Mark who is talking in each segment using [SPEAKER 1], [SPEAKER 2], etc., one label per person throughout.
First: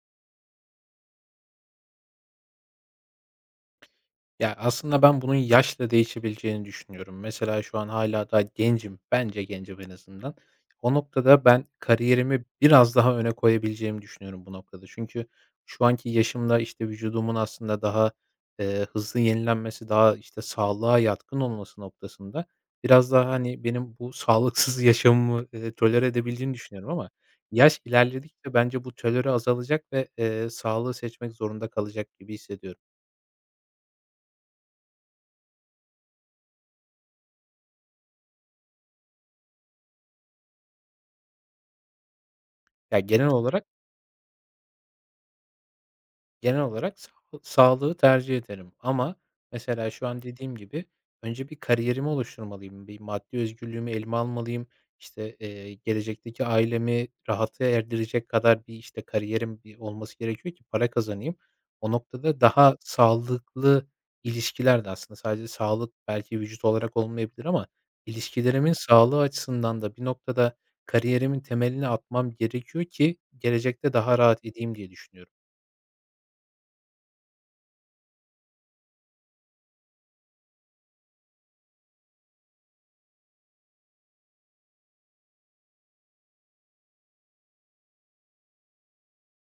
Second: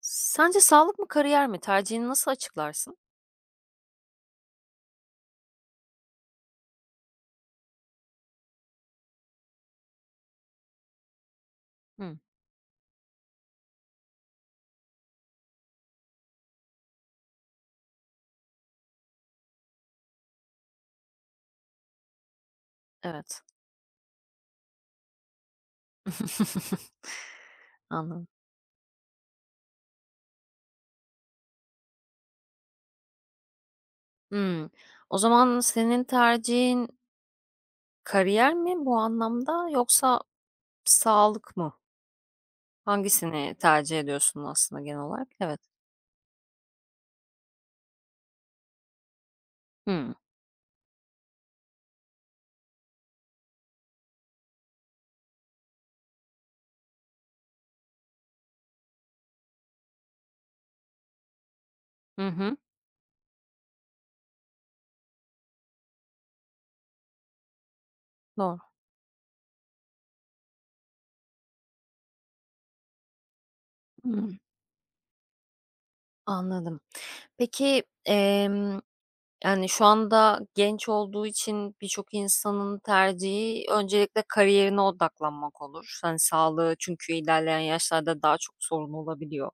[SPEAKER 1] Sence sağlık mı kariyer mi? Tercihini nasıl açıklarsın?
[SPEAKER 2] Ya, aslında ben bunun yaşla değişebileceğini düşünüyorum. Mesela şu an hala daha gencim. Bence gencim en azından. O noktada ben
[SPEAKER 1] Hımm,
[SPEAKER 2] kariyerimi biraz daha öne koyabileceğimi düşünüyorum bu noktada. Çünkü şu anki yaşımda, işte, vücudumun aslında daha, hızlı yenilenmesi, daha, işte, sağlığa yatkın olması noktasında biraz daha,
[SPEAKER 1] evet.
[SPEAKER 2] hani, benim bu sağlıksız yaşamımı, tolere edebildiğini düşünüyorum ama yaş
[SPEAKER 1] Anladım.
[SPEAKER 2] ilerledikçe bence bu tolere azalacak ve, sağlığı seçmek zorunda kalacak gibi hissediyorum.
[SPEAKER 1] Hımm. O zaman senin tercihin kariyer mi bu anlamda yoksa sağlık mı?
[SPEAKER 2] Ya, genel
[SPEAKER 1] Hangisini
[SPEAKER 2] olarak
[SPEAKER 1] tercih ediyorsun aslında genel olarak? Evet.
[SPEAKER 2] Genel olarak sa sağlığı tercih ederim ama mesela şu
[SPEAKER 1] Hımm.
[SPEAKER 2] an dediğim gibi önce bir kariyerimi oluşturmalıyım, bir maddi özgürlüğümü elime almalıyım, işte, gelecekteki ailemi rahata erdirecek kadar bir, işte, kariyerim bir olması gerekiyor ki para kazanayım. O
[SPEAKER 1] Hı
[SPEAKER 2] noktada
[SPEAKER 1] hı.
[SPEAKER 2] daha sağlıklı ilişkiler de aslında sadece sağlık belki vücut olarak olmayabilir ama
[SPEAKER 1] Doğru.
[SPEAKER 2] ilişkilerimin sağlığı açısından da bir noktada kariyerimin temelini atmam gerekiyor ki gelecekte daha
[SPEAKER 1] Hımm,
[SPEAKER 2] rahat edeyim diye düşünüyorum.
[SPEAKER 1] anladım. Peki, yani, şu anda genç olduğu için birçok insanın tercihi öncelikle kariyerine odaklanmak olur. Hani, sağlığı çünkü ilerleyen yaşlarda daha çok sorun olabiliyor.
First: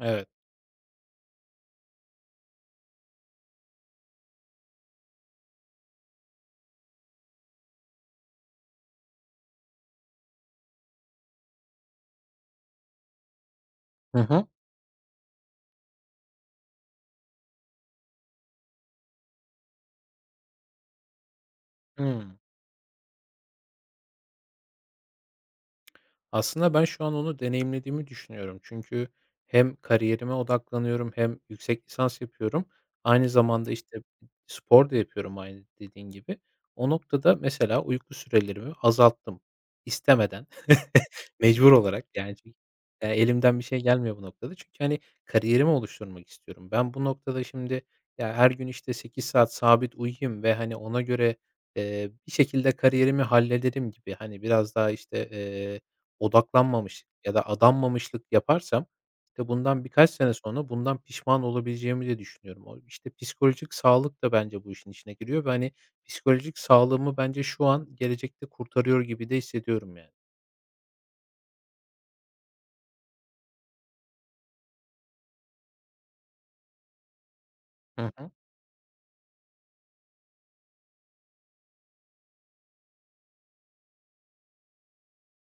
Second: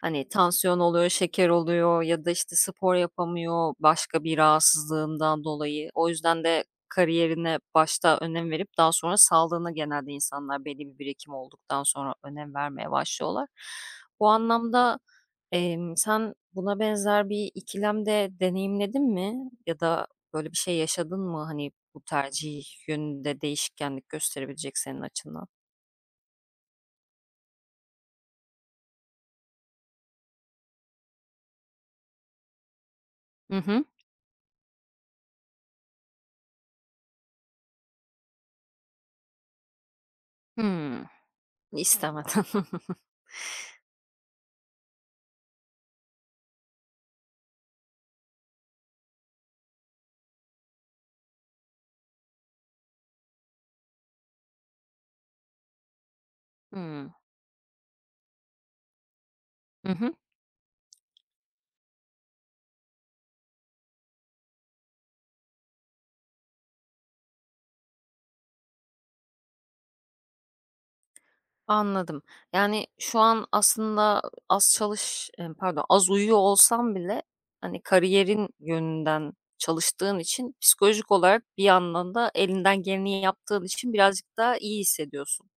[SPEAKER 1] Hani, tansiyon oluyor, şeker oluyor ya da, işte, spor yapamıyor başka bir rahatsızlığından dolayı. O yüzden de kariyerine başta önem verip daha sonra sağlığına genelde insanlar belli bir birikim olduktan sonra önem vermeye başlıyorlar.
[SPEAKER 2] Hı
[SPEAKER 1] Bu
[SPEAKER 2] hı.
[SPEAKER 1] anlamda sen buna benzer bir ikilemde deneyimledin mi ya da böyle bir şey yaşadın mı? Hani, bu
[SPEAKER 2] Hıı.
[SPEAKER 1] tercih yönünde değişkenlik gösterebilecek senin açından?
[SPEAKER 2] Aslında ben şu an onu deneyimlediğimi düşünüyorum. Çünkü hem kariyerime odaklanıyorum hem yüksek lisans yapıyorum. Aynı
[SPEAKER 1] Hı
[SPEAKER 2] zamanda,
[SPEAKER 1] hı.
[SPEAKER 2] işte, spor da yapıyorum aynı dediğin gibi. O noktada mesela uyku sürelerimi azalttım. İstemeden,
[SPEAKER 1] Hımm.
[SPEAKER 2] mecbur olarak yani
[SPEAKER 1] İstemeden.
[SPEAKER 2] çünkü, elimden bir şey gelmiyor bu noktada. Çünkü, hani, kariyerimi oluşturmak istiyorum. Ben bu noktada şimdi, ya, her gün, işte, 8 saat sabit uyuyayım ve, hani, ona göre, bir şekilde kariyerimi hallederim gibi, hani, biraz daha, işte, odaklanmamış
[SPEAKER 1] Hımm.
[SPEAKER 2] ya da adanmamışlık yaparsam, işte, bundan
[SPEAKER 1] Hı
[SPEAKER 2] birkaç
[SPEAKER 1] hı.
[SPEAKER 2] sene sonra bundan pişman olabileceğimi de düşünüyorum. O, işte, psikolojik sağlık da bence bu işin içine giriyor ve, hani, psikolojik sağlığımı bence şu an gelecekte kurtarıyor gibi de hissediyorum yani.
[SPEAKER 1] Anladım. Yani, şu an aslında az çalış pardon, az uyuyor olsam bile, hani,
[SPEAKER 2] Hı hı.
[SPEAKER 1] kariyerin yönünden çalıştığın için psikolojik olarak bir yandan da elinden geleni yaptığın için birazcık daha iyi hissediyorsun.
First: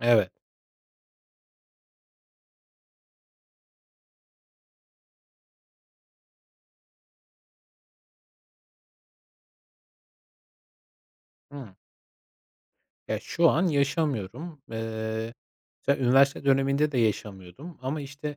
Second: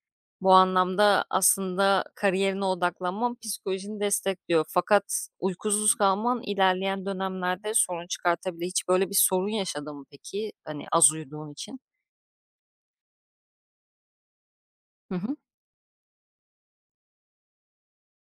[SPEAKER 2] Evet.
[SPEAKER 1] Bu anlamda aslında kariyerine odaklanman psikolojini destekliyor. Fakat uykusuz kalman ilerleyen dönemlerde sorun çıkartabilir. Hiç böyle bir sorun yaşadın mı peki? Hani az uyuduğun
[SPEAKER 2] Hıı.
[SPEAKER 1] için?
[SPEAKER 2] Ya, şu an yaşamıyorum.
[SPEAKER 1] Hı
[SPEAKER 2] Eee,
[SPEAKER 1] hı.
[SPEAKER 2] mesela üniversite döneminde de yaşamıyordum ama, işte,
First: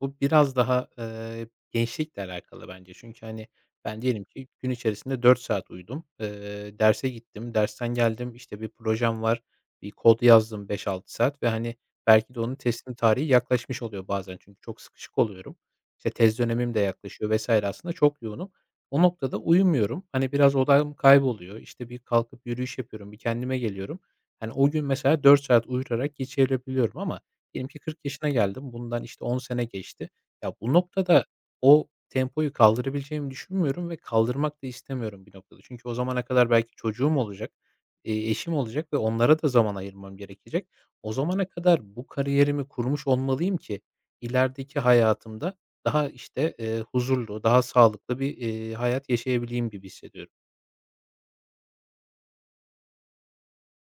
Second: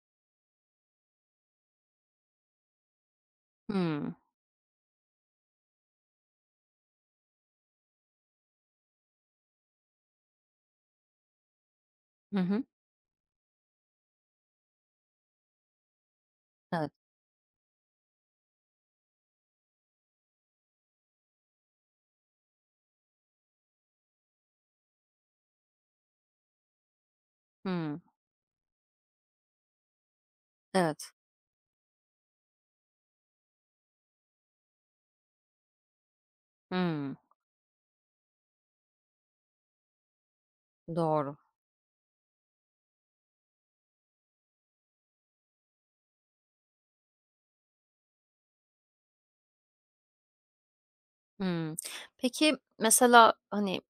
[SPEAKER 2] bu biraz daha, gençlikle alakalı bence. Çünkü, hani, ben
[SPEAKER 1] Hımm.
[SPEAKER 2] diyelim ki gün içerisinde 4 saat uyudum. Derse gittim, dersten geldim, işte, bir projem var, bir kod yazdım 5-6 saat ve, hani, belki
[SPEAKER 1] Hı
[SPEAKER 2] de onun
[SPEAKER 1] hı.
[SPEAKER 2] teslim tarihi yaklaşmış oluyor bazen çünkü çok sıkışık oluyorum. İşte, tez dönemim de
[SPEAKER 1] Evet.
[SPEAKER 2] yaklaşıyor vesaire aslında çok yoğunum. O noktada uyumuyorum. Hani, biraz odam kayboluyor. İşte, bir kalkıp yürüyüş yapıyorum, bir kendime geliyorum. Hani, o gün mesela 4 saat uyurarak geçirebiliyorum ama diyelim ki 40
[SPEAKER 1] Hımm.
[SPEAKER 2] yaşına geldim. Bundan, işte, 10 sene geçti. Ya, bu
[SPEAKER 1] Evet.
[SPEAKER 2] noktada o tempoyu kaldırabileceğimi düşünmüyorum ve kaldırmak da istemiyorum bir noktada. Çünkü o zamana kadar belki
[SPEAKER 1] Hı.
[SPEAKER 2] çocuğum olacak, eşim olacak ve onlara da zaman ayırmam gerekecek. O
[SPEAKER 1] Doğru.
[SPEAKER 2] zamana kadar bu kariyerimi kurmuş olmalıyım ki ilerideki hayatımda daha, işte, huzurlu, daha sağlıklı bir, hayat yaşayabileyim gibi hissediyorum.
[SPEAKER 1] Hımm. Peki, mesela, hani,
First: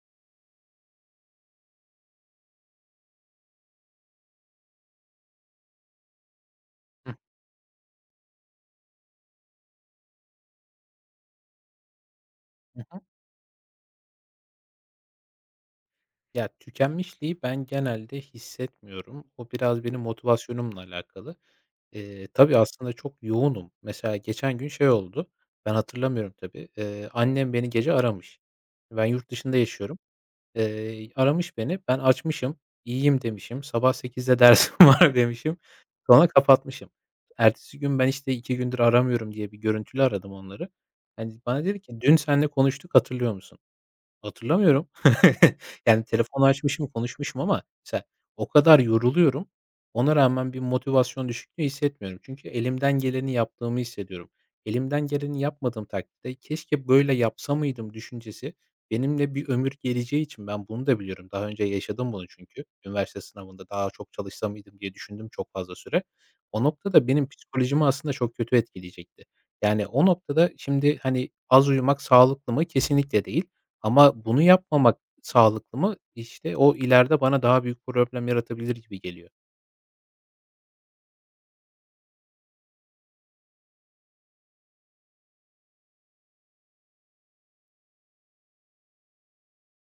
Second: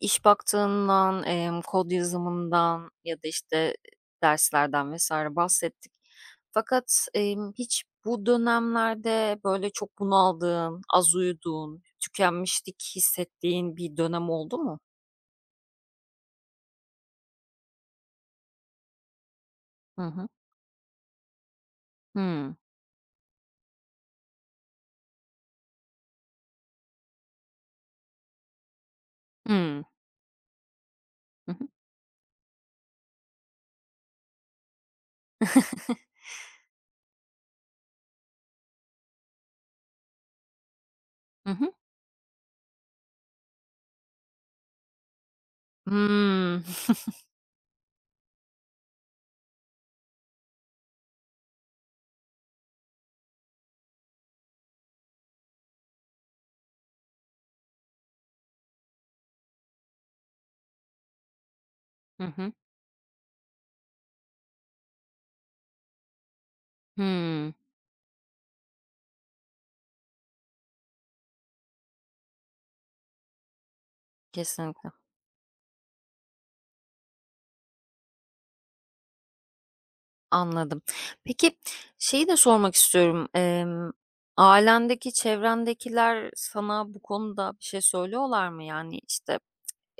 [SPEAKER 1] kod yazımından ya da, işte, derslerden vesaire bahsettik. Fakat, hiç bu dönemlerde, böyle, çok bunaldığın, az uyuduğun,
[SPEAKER 2] Hıh.
[SPEAKER 1] tükenmişlik hissettiğin bir dönem oldu mu?
[SPEAKER 2] Ya, tükenmişliği ben genelde hissetmiyorum. O biraz benim
[SPEAKER 1] Hı hı.
[SPEAKER 2] motivasyonumla alakalı. Eee,
[SPEAKER 1] Hımm.
[SPEAKER 2] tabii aslında çok yoğunum. Mesela geçen gün şey oldu, ben hatırlamıyorum tabii. Annem beni gece aramış. Ben yurt dışında
[SPEAKER 1] Hımm.
[SPEAKER 2] yaşıyorum. Eee,
[SPEAKER 1] Hı
[SPEAKER 2] aramış
[SPEAKER 1] hı.
[SPEAKER 2] beni, ben açmışım, "İyiyim." demişim, "Sabah 8'de dersim var." demişim. Sonra kapatmışım. Ertesi gün ben, işte, 2 gündür aramıyorum diye bir görüntülü aradım onları. Yani
[SPEAKER 1] Hı
[SPEAKER 2] bana
[SPEAKER 1] hı.
[SPEAKER 2] dedi ki, "Dün seninle konuştuk, hatırlıyor musun?" Hatırlamıyorum. Yani, telefonu
[SPEAKER 1] Hımm.
[SPEAKER 2] açmışım, konuşmuşum ama mesela o kadar yoruluyorum. Ona rağmen bir motivasyon düşüklüğü hissetmiyorum. Çünkü elimden geleni yaptığımı hissediyorum. Elimden geleni yapmadığım takdirde "Keşke böyle yapsa mıydım?" düşüncesi benimle bir ömür geleceği için ben bunu da biliyorum. Daha önce yaşadım
[SPEAKER 1] Hı
[SPEAKER 2] bunu
[SPEAKER 1] hı.
[SPEAKER 2] çünkü. Üniversite sınavında daha çok çalışsa mıydım diye düşündüm çok fazla süre. O noktada benim
[SPEAKER 1] Hımm.
[SPEAKER 2] psikolojimi aslında çok kötü etkileyecekti. Yani, o noktada şimdi, hani, az uyumak sağlıklı mı? Kesinlikle değil. Ama bunu
[SPEAKER 1] Kesinlikle.
[SPEAKER 2] yapmamak sağlıklı mı? İşte, o ileride bana daha büyük problem yaratabilir gibi geliyor.
[SPEAKER 1] Anladım. Peki, şeyi de sormak istiyorum. Ailendeki, çevrendekiler sana bu konuda bir şey söylüyorlar mı? Yani, işte,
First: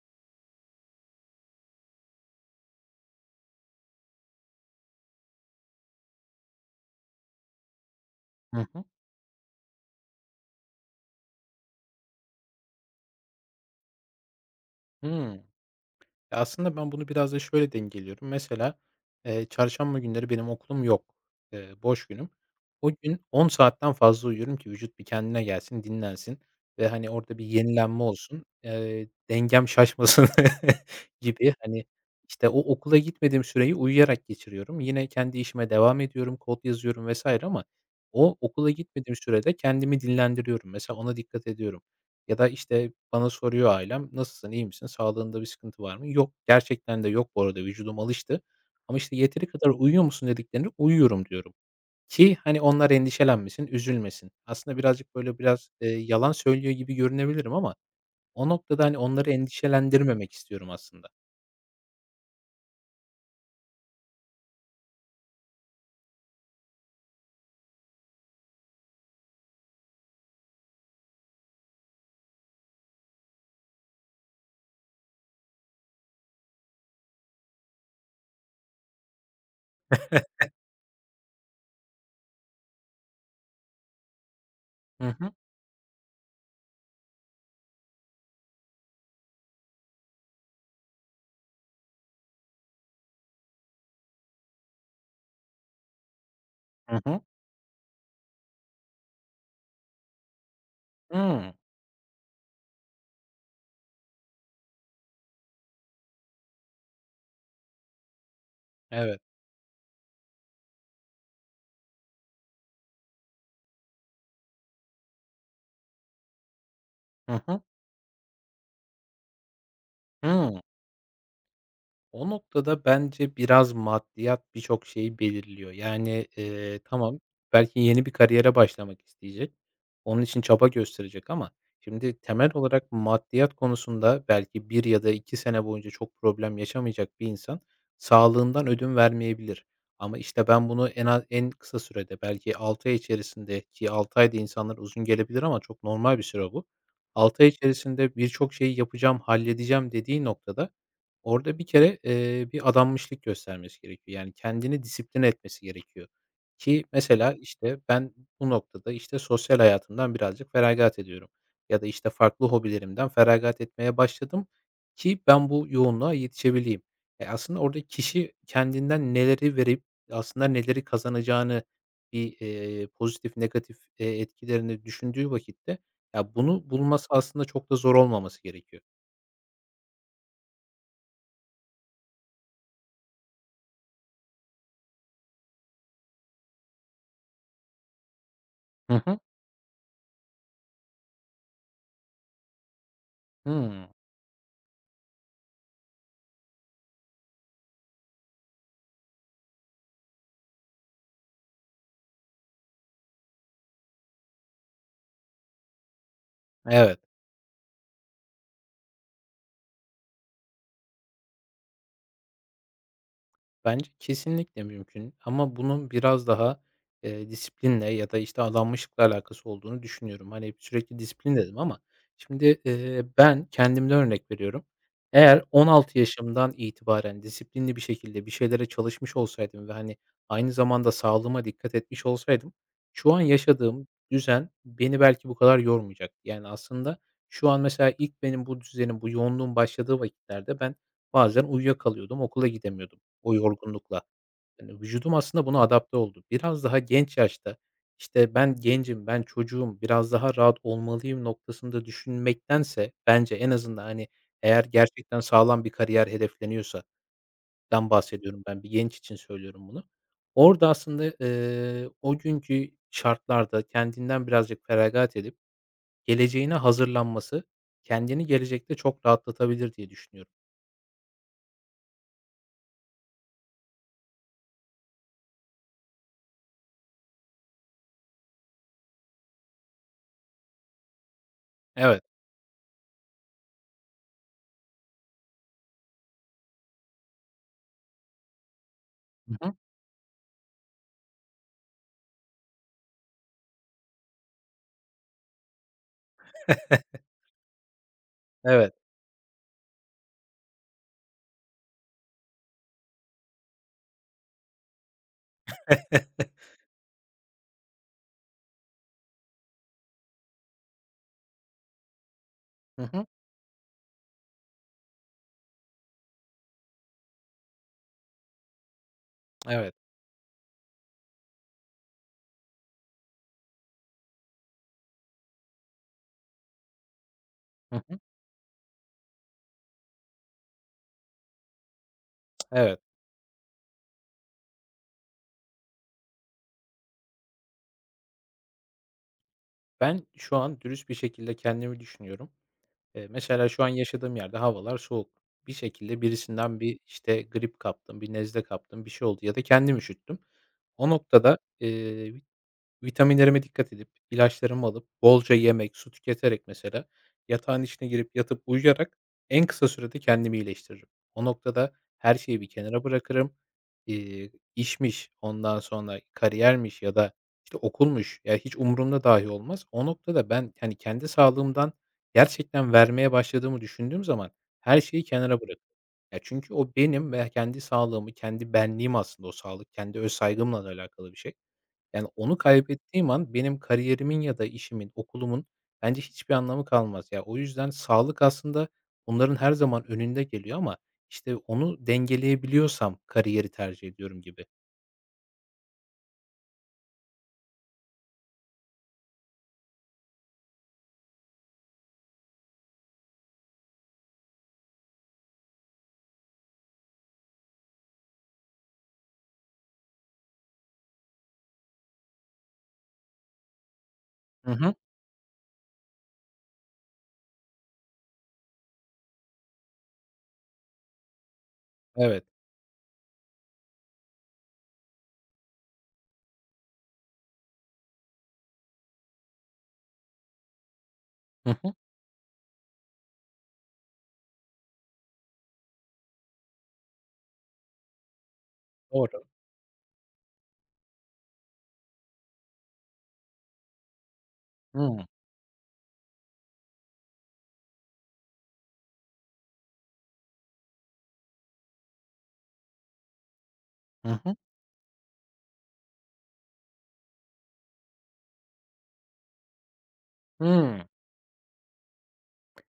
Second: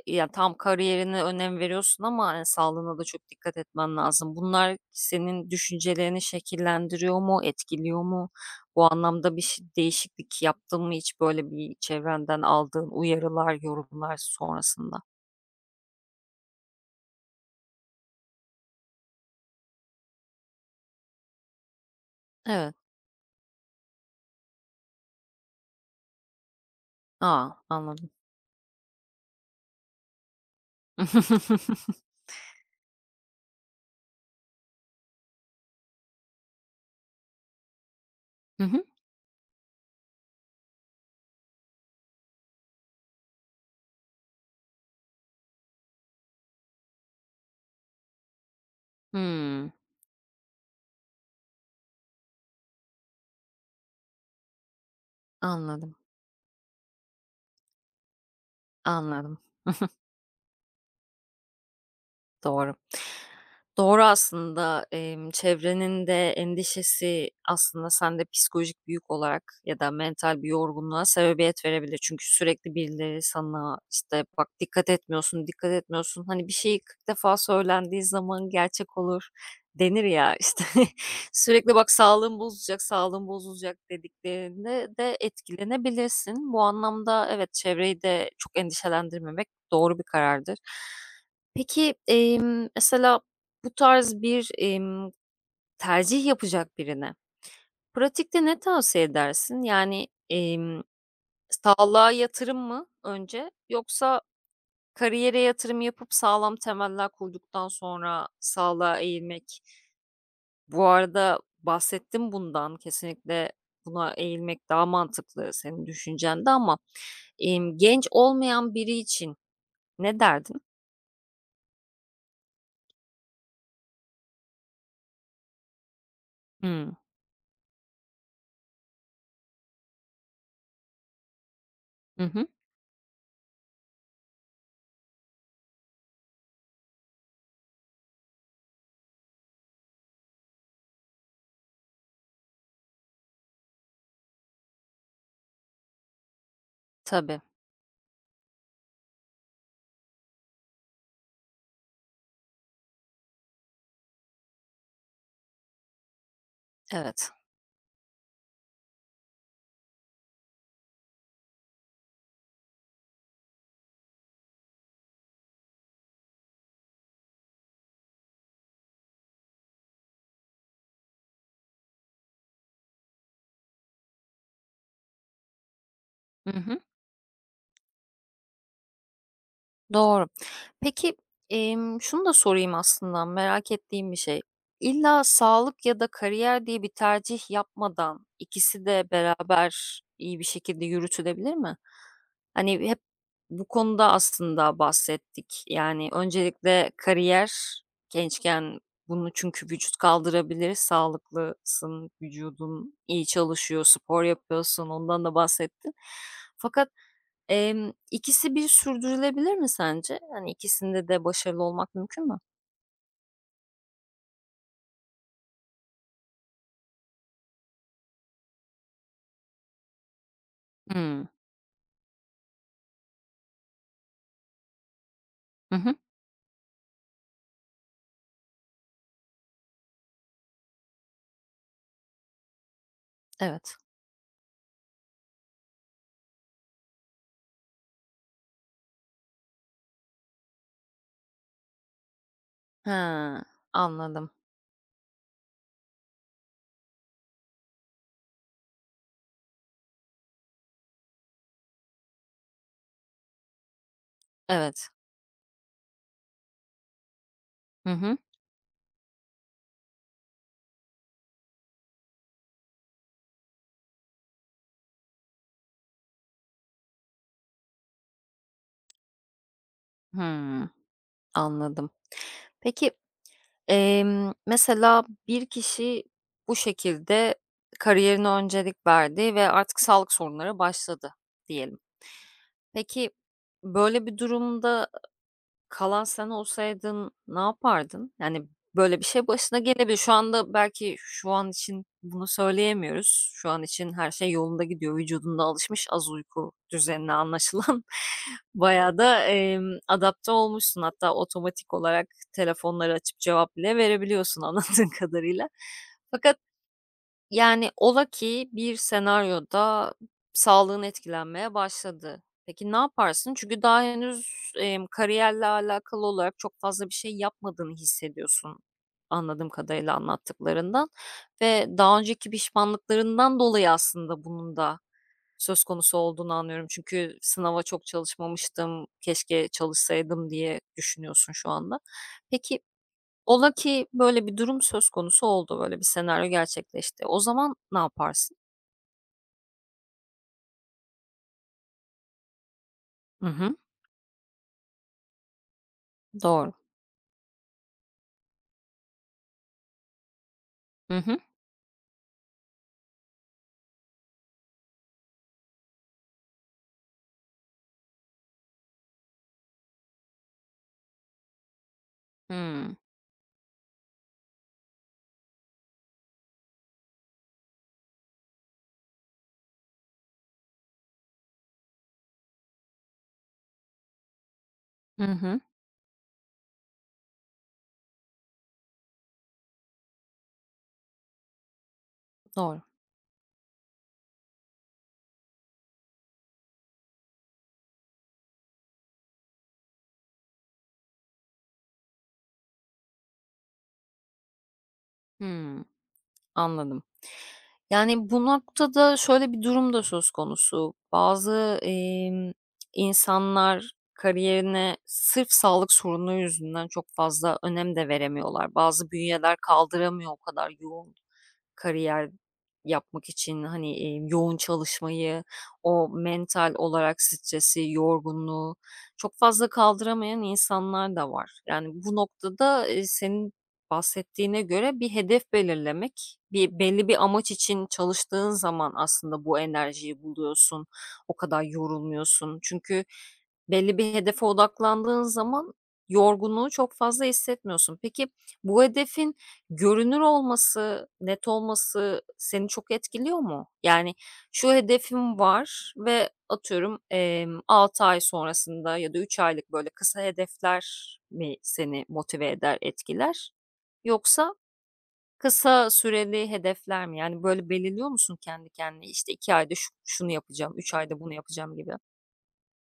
[SPEAKER 1] ya, tamam kariyerine önem veriyorsun ama, hani, sağlığına da çok dikkat etmen lazım. Bunlar senin düşüncelerini şekillendiriyor mu, etkiliyor mu?
[SPEAKER 2] Hı hı.
[SPEAKER 1] Bu anlamda bir ş değişiklik yaptın mı hiç, böyle, bir çevrenden aldığın uyarılar, yorumlar sonrasında?
[SPEAKER 2] Hıı. Ya, aslında ben bunu biraz da şöyle dengeliyorum. Mesela, çarşamba günleri benim okulum yok, boş günüm.
[SPEAKER 1] Evet.
[SPEAKER 2] O gün 10 saatten fazla uyuyorum ki vücut bir kendine gelsin, dinlensin ve, hani, orada bir
[SPEAKER 1] Aa,
[SPEAKER 2] yenilenme
[SPEAKER 1] anladım.
[SPEAKER 2] olsun, dengem şaşmasın gibi. Hani, işte, o okula gitmediğim süreyi uyuyarak geçiriyorum. Yine kendi işime devam ediyorum, kod yazıyorum vesaire ama o
[SPEAKER 1] Hı
[SPEAKER 2] okula
[SPEAKER 1] hı.
[SPEAKER 2] gitmediğim sürede kendimi dinlendiriyorum. Mesela ona dikkat ediyorum. Ya da, işte, bana soruyor ailem, "Nasılsın, iyi misin, sağlığında bir sıkıntı var mı?" "Yok, gerçekten de yok bu arada, vücudum alıştı ama, işte, yeteri kadar
[SPEAKER 1] Hımm.
[SPEAKER 2] uyuyor musun?" dediklerinde, "Uyuyorum." diyorum ki, hani, onlar endişelenmesin, üzülmesin. Aslında birazcık, böyle, biraz,
[SPEAKER 1] Anladım,
[SPEAKER 2] yalan söylüyor gibi görünebilirim ama o noktada, hani, onları
[SPEAKER 1] anladım.
[SPEAKER 2] endişelendirmemek istiyorum aslında.
[SPEAKER 1] Doğru. Doğru aslında, çevrenin de endişesi aslında sende psikolojik bir yük olarak ya da mental bir yorgunluğa sebebiyet verebilir. Çünkü sürekli birileri sana, işte, "Bak, dikkat etmiyorsun, dikkat etmiyorsun." Hani, bir şeyi 40 defa söylendiği zaman gerçek olur denir ya, işte, sürekli, "Bak, sağlığın bozulacak, sağlığın bozulacak." dediklerinde
[SPEAKER 2] Hı
[SPEAKER 1] de
[SPEAKER 2] hı.
[SPEAKER 1] etkilenebilirsin. Bu anlamda evet, çevreyi de çok endişelendirmemek doğru bir karardır. Peki, mesela bu tarz bir, tercih yapacak
[SPEAKER 2] Hı
[SPEAKER 1] birine
[SPEAKER 2] hı.
[SPEAKER 1] pratikte ne tavsiye edersin? Yani,
[SPEAKER 2] Hımm.
[SPEAKER 1] sağlığa yatırım mı önce yoksa kariyere yatırım yapıp sağlam temeller kurduktan sonra sağlığa
[SPEAKER 2] Evet.
[SPEAKER 1] eğilmek? Bu arada bahsettim bundan, kesinlikle buna eğilmek daha mantıklı senin düşüncende ama,
[SPEAKER 2] Hı hı.
[SPEAKER 1] genç olmayan biri için ne derdin?
[SPEAKER 2] Hımm. O noktada bence biraz maddiyat birçok şeyi belirliyor. Yani,
[SPEAKER 1] Hımm.
[SPEAKER 2] tamam, belki yeni bir kariyere başlamak isteyecek. Onun için çaba gösterecek ama şimdi
[SPEAKER 1] Hı hı.
[SPEAKER 2] temel olarak maddiyat konusunda belki bir ya da 2 sene boyunca çok problem yaşamayacak bir insan sağlığından ödün vermeyebilir. Ama, işte, ben bunu en az en kısa sürede belki 6 ay içerisinde ki 6 ayda insanlar uzun gelebilir ama çok normal bir süre bu.
[SPEAKER 1] Tabii,
[SPEAKER 2] 6 ay içerisinde birçok şeyi yapacağım, halledeceğim dediği noktada orada bir kere, bir adanmışlık göstermesi gerekiyor. Yani, kendini disiplin etmesi gerekiyor ki
[SPEAKER 1] evet.
[SPEAKER 2] mesela, işte, ben bu noktada, işte, sosyal hayatımdan birazcık feragat ediyorum ya da, işte, farklı hobilerimden feragat etmeye başladım ki ben bu yoğunluğa yetişebileyim. E, aslında orada kişi kendinden neleri verip aslında neleri kazanacağını bir, pozitif, negatif, etkilerini düşündüğü vakitte, ya,
[SPEAKER 1] Hı
[SPEAKER 2] bunu
[SPEAKER 1] hı.
[SPEAKER 2] bulması aslında çok da zor olmaması gerekiyor.
[SPEAKER 1] Doğru. Peki, şunu da sorayım aslında merak ettiğim bir şey. İlla sağlık ya da kariyer diye bir tercih yapmadan ikisi
[SPEAKER 2] Hı
[SPEAKER 1] de
[SPEAKER 2] hı.
[SPEAKER 1] beraber iyi bir şekilde yürütülebilir mi? Hani, hep bu
[SPEAKER 2] Hımm.
[SPEAKER 1] konuda aslında bahsettik. Yani, öncelikle kariyer gençken bunu çünkü vücut kaldırabilir, sağlıklısın, vücudun iyi çalışıyor, spor yapıyorsun, ondan da bahsettin. Fakat
[SPEAKER 2] Evet.
[SPEAKER 1] İkisi bir sürdürülebilir mi sence? Hani, ikisinde de başarılı olmak mümkün mü?
[SPEAKER 2] Bence kesinlikle mümkün ama bunun biraz daha, disiplinle ya da, işte, adanmışlıkla alakası olduğunu düşünüyorum. Hani, hep sürekli
[SPEAKER 1] Hımm.
[SPEAKER 2] disiplin dedim ama şimdi, ben kendimden örnek veriyorum. Eğer
[SPEAKER 1] Hı hı.
[SPEAKER 2] 16 yaşımdan itibaren disiplinli bir şekilde bir şeylere çalışmış olsaydım ve, hani, aynı zamanda sağlığıma dikkat etmiş olsaydım şu an
[SPEAKER 1] Evet.
[SPEAKER 2] yaşadığım düzen beni belki bu kadar yormayacak. Yani, aslında şu an mesela ilk benim bu düzenim, bu yoğunluğum başladığı vakitlerde ben bazen uyuyakalıyordum, okula gidemiyordum. O
[SPEAKER 1] Ha,
[SPEAKER 2] yorgunlukla.
[SPEAKER 1] anladım.
[SPEAKER 2] Hani, vücudum aslında buna adapte oldu. Biraz daha genç yaşta, işte, "Ben gencim, ben çocuğum, biraz daha rahat olmalıyım." noktasında düşünmektense bence en azından, hani, eğer
[SPEAKER 1] Evet.
[SPEAKER 2] gerçekten sağlam bir kariyer hedefleniyorsa
[SPEAKER 1] Hı
[SPEAKER 2] dan
[SPEAKER 1] hı.
[SPEAKER 2] bahsediyorum ben, bir genç için söylüyorum bunu. Orada aslında, o günkü şartlarda kendinden birazcık feragat edip geleceğine hazırlanması kendini gelecekte çok rahatlatabilir diye düşünüyorum.
[SPEAKER 1] Hımm, anladım. Peki, mesela bir kişi bu şekilde kariyerine öncelik verdi ve artık sağlık sorunları başladı diyelim.
[SPEAKER 2] Evet.
[SPEAKER 1] Peki, böyle bir durumda kalan sen olsaydın ne yapardın? Yani, böyle bir şey
[SPEAKER 2] Hı hı.
[SPEAKER 1] başına gelebilir. Şu anda belki şu an için bunu söyleyemiyoruz. Şu an için her şey yolunda gidiyor. Vücudunda alışmış az uyku düzenine anlaşılan.
[SPEAKER 2] Evet.
[SPEAKER 1] Bayağı da, adapte olmuşsun. Hatta otomatik olarak telefonları açıp cevap bile verebiliyorsun anladığım kadarıyla. Fakat yani, ola ki bir senaryoda sağlığın etkilenmeye başladı. Peki, ne
[SPEAKER 2] Hı hı.
[SPEAKER 1] yaparsın? Çünkü daha henüz, kariyerle alakalı olarak çok fazla bir şey yapmadığını hissediyorsun anladığım
[SPEAKER 2] Evet.
[SPEAKER 1] kadarıyla anlattıklarından ve daha önceki pişmanlıklarından dolayı aslında bunun da söz konusu olduğunu anlıyorum. Çünkü sınava
[SPEAKER 2] Hı
[SPEAKER 1] çok
[SPEAKER 2] hı.
[SPEAKER 1] çalışmamıştım, keşke çalışsaydım diye düşünüyorsun şu anda. Peki,
[SPEAKER 2] Evet.
[SPEAKER 1] ola ki böyle bir durum söz konusu oldu, böyle bir senaryo gerçekleşti. O zaman ne yaparsın?
[SPEAKER 2] Ben şu an dürüst bir şekilde kendimi düşünüyorum. Eee,
[SPEAKER 1] Hı
[SPEAKER 2] mesela
[SPEAKER 1] hı,
[SPEAKER 2] şu an yaşadığım yerde havalar soğuk. Bir şekilde
[SPEAKER 1] doğru.
[SPEAKER 2] birisinden bir, işte, grip kaptım, bir nezle kaptım, bir şey oldu ya da kendim üşüttüm. O
[SPEAKER 1] Hı hı,
[SPEAKER 2] noktada, vitaminlerime dikkat edip, ilaçlarımı alıp, bolca yemek, su tüketerek mesela yatağın içine girip yatıp uyuyarak en kısa sürede kendimi iyileştiririm. O noktada her şeyi bir
[SPEAKER 1] hımm.
[SPEAKER 2] kenara bırakırım. Eee, işmiş, ondan sonra kariyermiş ya da, işte, okulmuş, ya, hiç umurumda dahi olmaz. O noktada ben, hani, kendi sağlığımdan gerçekten vermeye başladığımı düşündüğüm zaman her
[SPEAKER 1] Hı
[SPEAKER 2] şeyi
[SPEAKER 1] hı,
[SPEAKER 2] kenara bırakırım. Ya, çünkü o benim ve kendi sağlığımı, kendi benliğim aslında o sağlık, kendi öz saygımla da alakalı bir şey. Yani, onu
[SPEAKER 1] doğru.
[SPEAKER 2] kaybettiğim an benim kariyerimin ya da işimin, okulumun bence hiçbir anlamı kalmaz. Ya, o yüzden sağlık aslında bunların her zaman önünde geliyor ama, işte, onu dengeleyebiliyorsam kariyeri tercih ediyorum gibi.
[SPEAKER 1] Hımm, anladım. Yani, bu noktada şöyle bir durum da söz konusu. Bazı, insanlar kariyerine sırf sağlık sorunu yüzünden çok fazla önem de veremiyorlar. Bazı bünyeler kaldıramıyor o kadar yoğun kariyer yapmak için, hani, yoğun
[SPEAKER 2] Hı hı.
[SPEAKER 1] çalışmayı, o mental olarak stresi, yorgunluğu çok fazla kaldıramayan insanlar da var. Yani, bu
[SPEAKER 2] Evet.
[SPEAKER 1] noktada, senin bahsettiğine göre bir hedef belirlemek, bir belli bir amaç için çalıştığın zaman aslında bu enerjiyi buluyorsun, o kadar
[SPEAKER 2] Hı hı.
[SPEAKER 1] yorulmuyorsun. Çünkü belli bir hedefe odaklandığın zaman yorgunluğu çok fazla hissetmiyorsun. Peki, bu hedefin
[SPEAKER 2] Doğru.
[SPEAKER 1] görünür olması, net olması seni çok etkiliyor mu? Yani, "Şu
[SPEAKER 2] Hıı.
[SPEAKER 1] hedefim var ve atıyorum, 6 ay sonrasında ya da 3 aylık böyle kısa hedefler" mi seni motive eder, etkiler?
[SPEAKER 2] Hı
[SPEAKER 1] Yoksa
[SPEAKER 2] hı.
[SPEAKER 1] kısa süreli hedefler mi? Yani, böyle belirliyor musun kendi kendine, "İşte 2 ayda şu şunu yapacağım, 3
[SPEAKER 2] Hıı.
[SPEAKER 1] ayda bunu yapacağım." gibi?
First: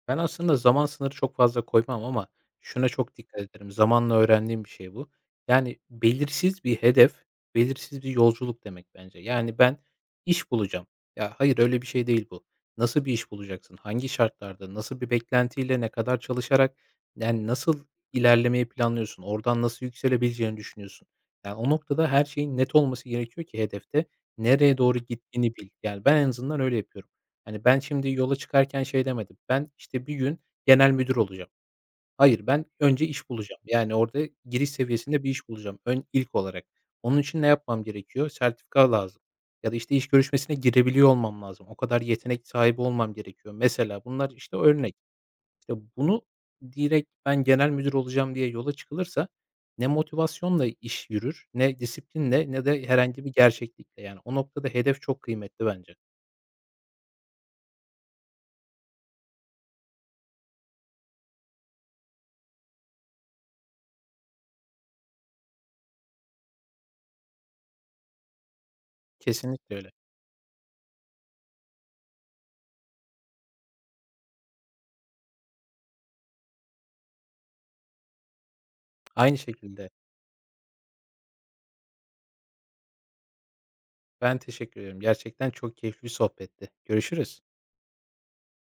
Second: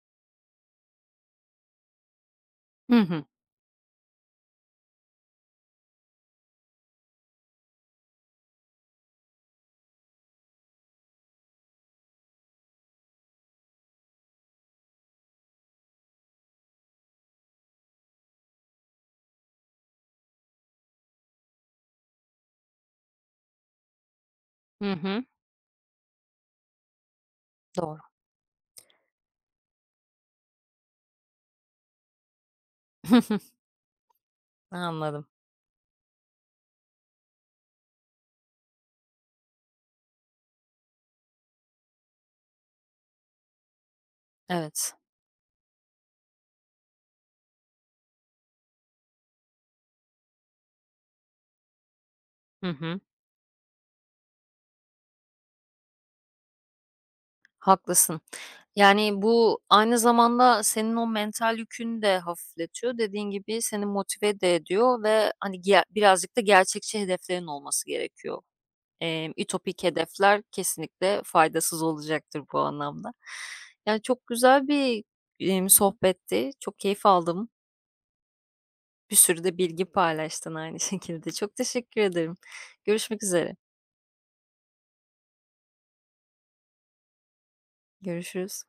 [SPEAKER 2] Ben aslında zaman sınırı çok fazla koymam ama şuna
[SPEAKER 1] Hı
[SPEAKER 2] çok
[SPEAKER 1] hı.
[SPEAKER 2] dikkat ederim. Zamanla öğrendiğim bir şey bu. Yani belirsiz bir hedef, belirsiz bir yolculuk demek bence. Yani ben iş bulacağım. Ya hayır öyle bir şey değil bu. Nasıl bir iş bulacaksın? Hangi şartlarda? Nasıl bir beklentiyle? Ne kadar çalışarak? Yani nasıl ilerlemeyi planlıyorsun? Oradan nasıl yükselebileceğini düşünüyorsun? Yani o noktada her şeyin net olması gerekiyor ki hedefte nereye
[SPEAKER 1] Hı
[SPEAKER 2] doğru
[SPEAKER 1] hı.
[SPEAKER 2] gittiğini bil. Yani ben en azından öyle yapıyorum. Hani, ben
[SPEAKER 1] Doğru.
[SPEAKER 2] şimdi yola çıkarken şey demedim, ben, işte, bir gün genel müdür olacağım. Hayır, ben önce iş bulacağım. Yani, orada giriş seviyesinde
[SPEAKER 1] Anladım.
[SPEAKER 2] bir iş bulacağım ön ilk olarak. Onun için ne yapmam gerekiyor? Sertifika lazım ya da, işte, iş görüşmesine girebiliyor olmam lazım. O kadar yetenek sahibi olmam gerekiyor. Mesela bunlar, işte,
[SPEAKER 1] Evet.
[SPEAKER 2] örnek. İşte, bunu direkt ben genel müdür olacağım diye yola çıkılırsa ne motivasyonla iş yürür, ne disiplinle ne
[SPEAKER 1] Hı
[SPEAKER 2] de
[SPEAKER 1] hı.
[SPEAKER 2] herhangi bir gerçeklikle. Yani, o noktada hedef çok kıymetli bence.
[SPEAKER 1] Haklısın. Yani, bu aynı zamanda senin o mental yükünü de hafifletiyor. Dediğin gibi seni motive de ediyor ve, hani, giya birazcık da gerçekçi hedeflerin olması gerekiyor.
[SPEAKER 2] Kesinlikle
[SPEAKER 1] Ütopik
[SPEAKER 2] öyle.
[SPEAKER 1] hedefler kesinlikle faydasız olacaktır bu anlamda. Yani, çok güzel bir, sohbetti. Çok keyif aldım. Bir
[SPEAKER 2] Aynı
[SPEAKER 1] sürü de bilgi
[SPEAKER 2] şekilde
[SPEAKER 1] paylaştın aynı şekilde. Çok teşekkür ederim. Görüşmek üzere.
[SPEAKER 2] Ben teşekkür ederim. Gerçekten çok keyifli bir sohbetti. Görüşürüz.
[SPEAKER 1] Görüşürüz.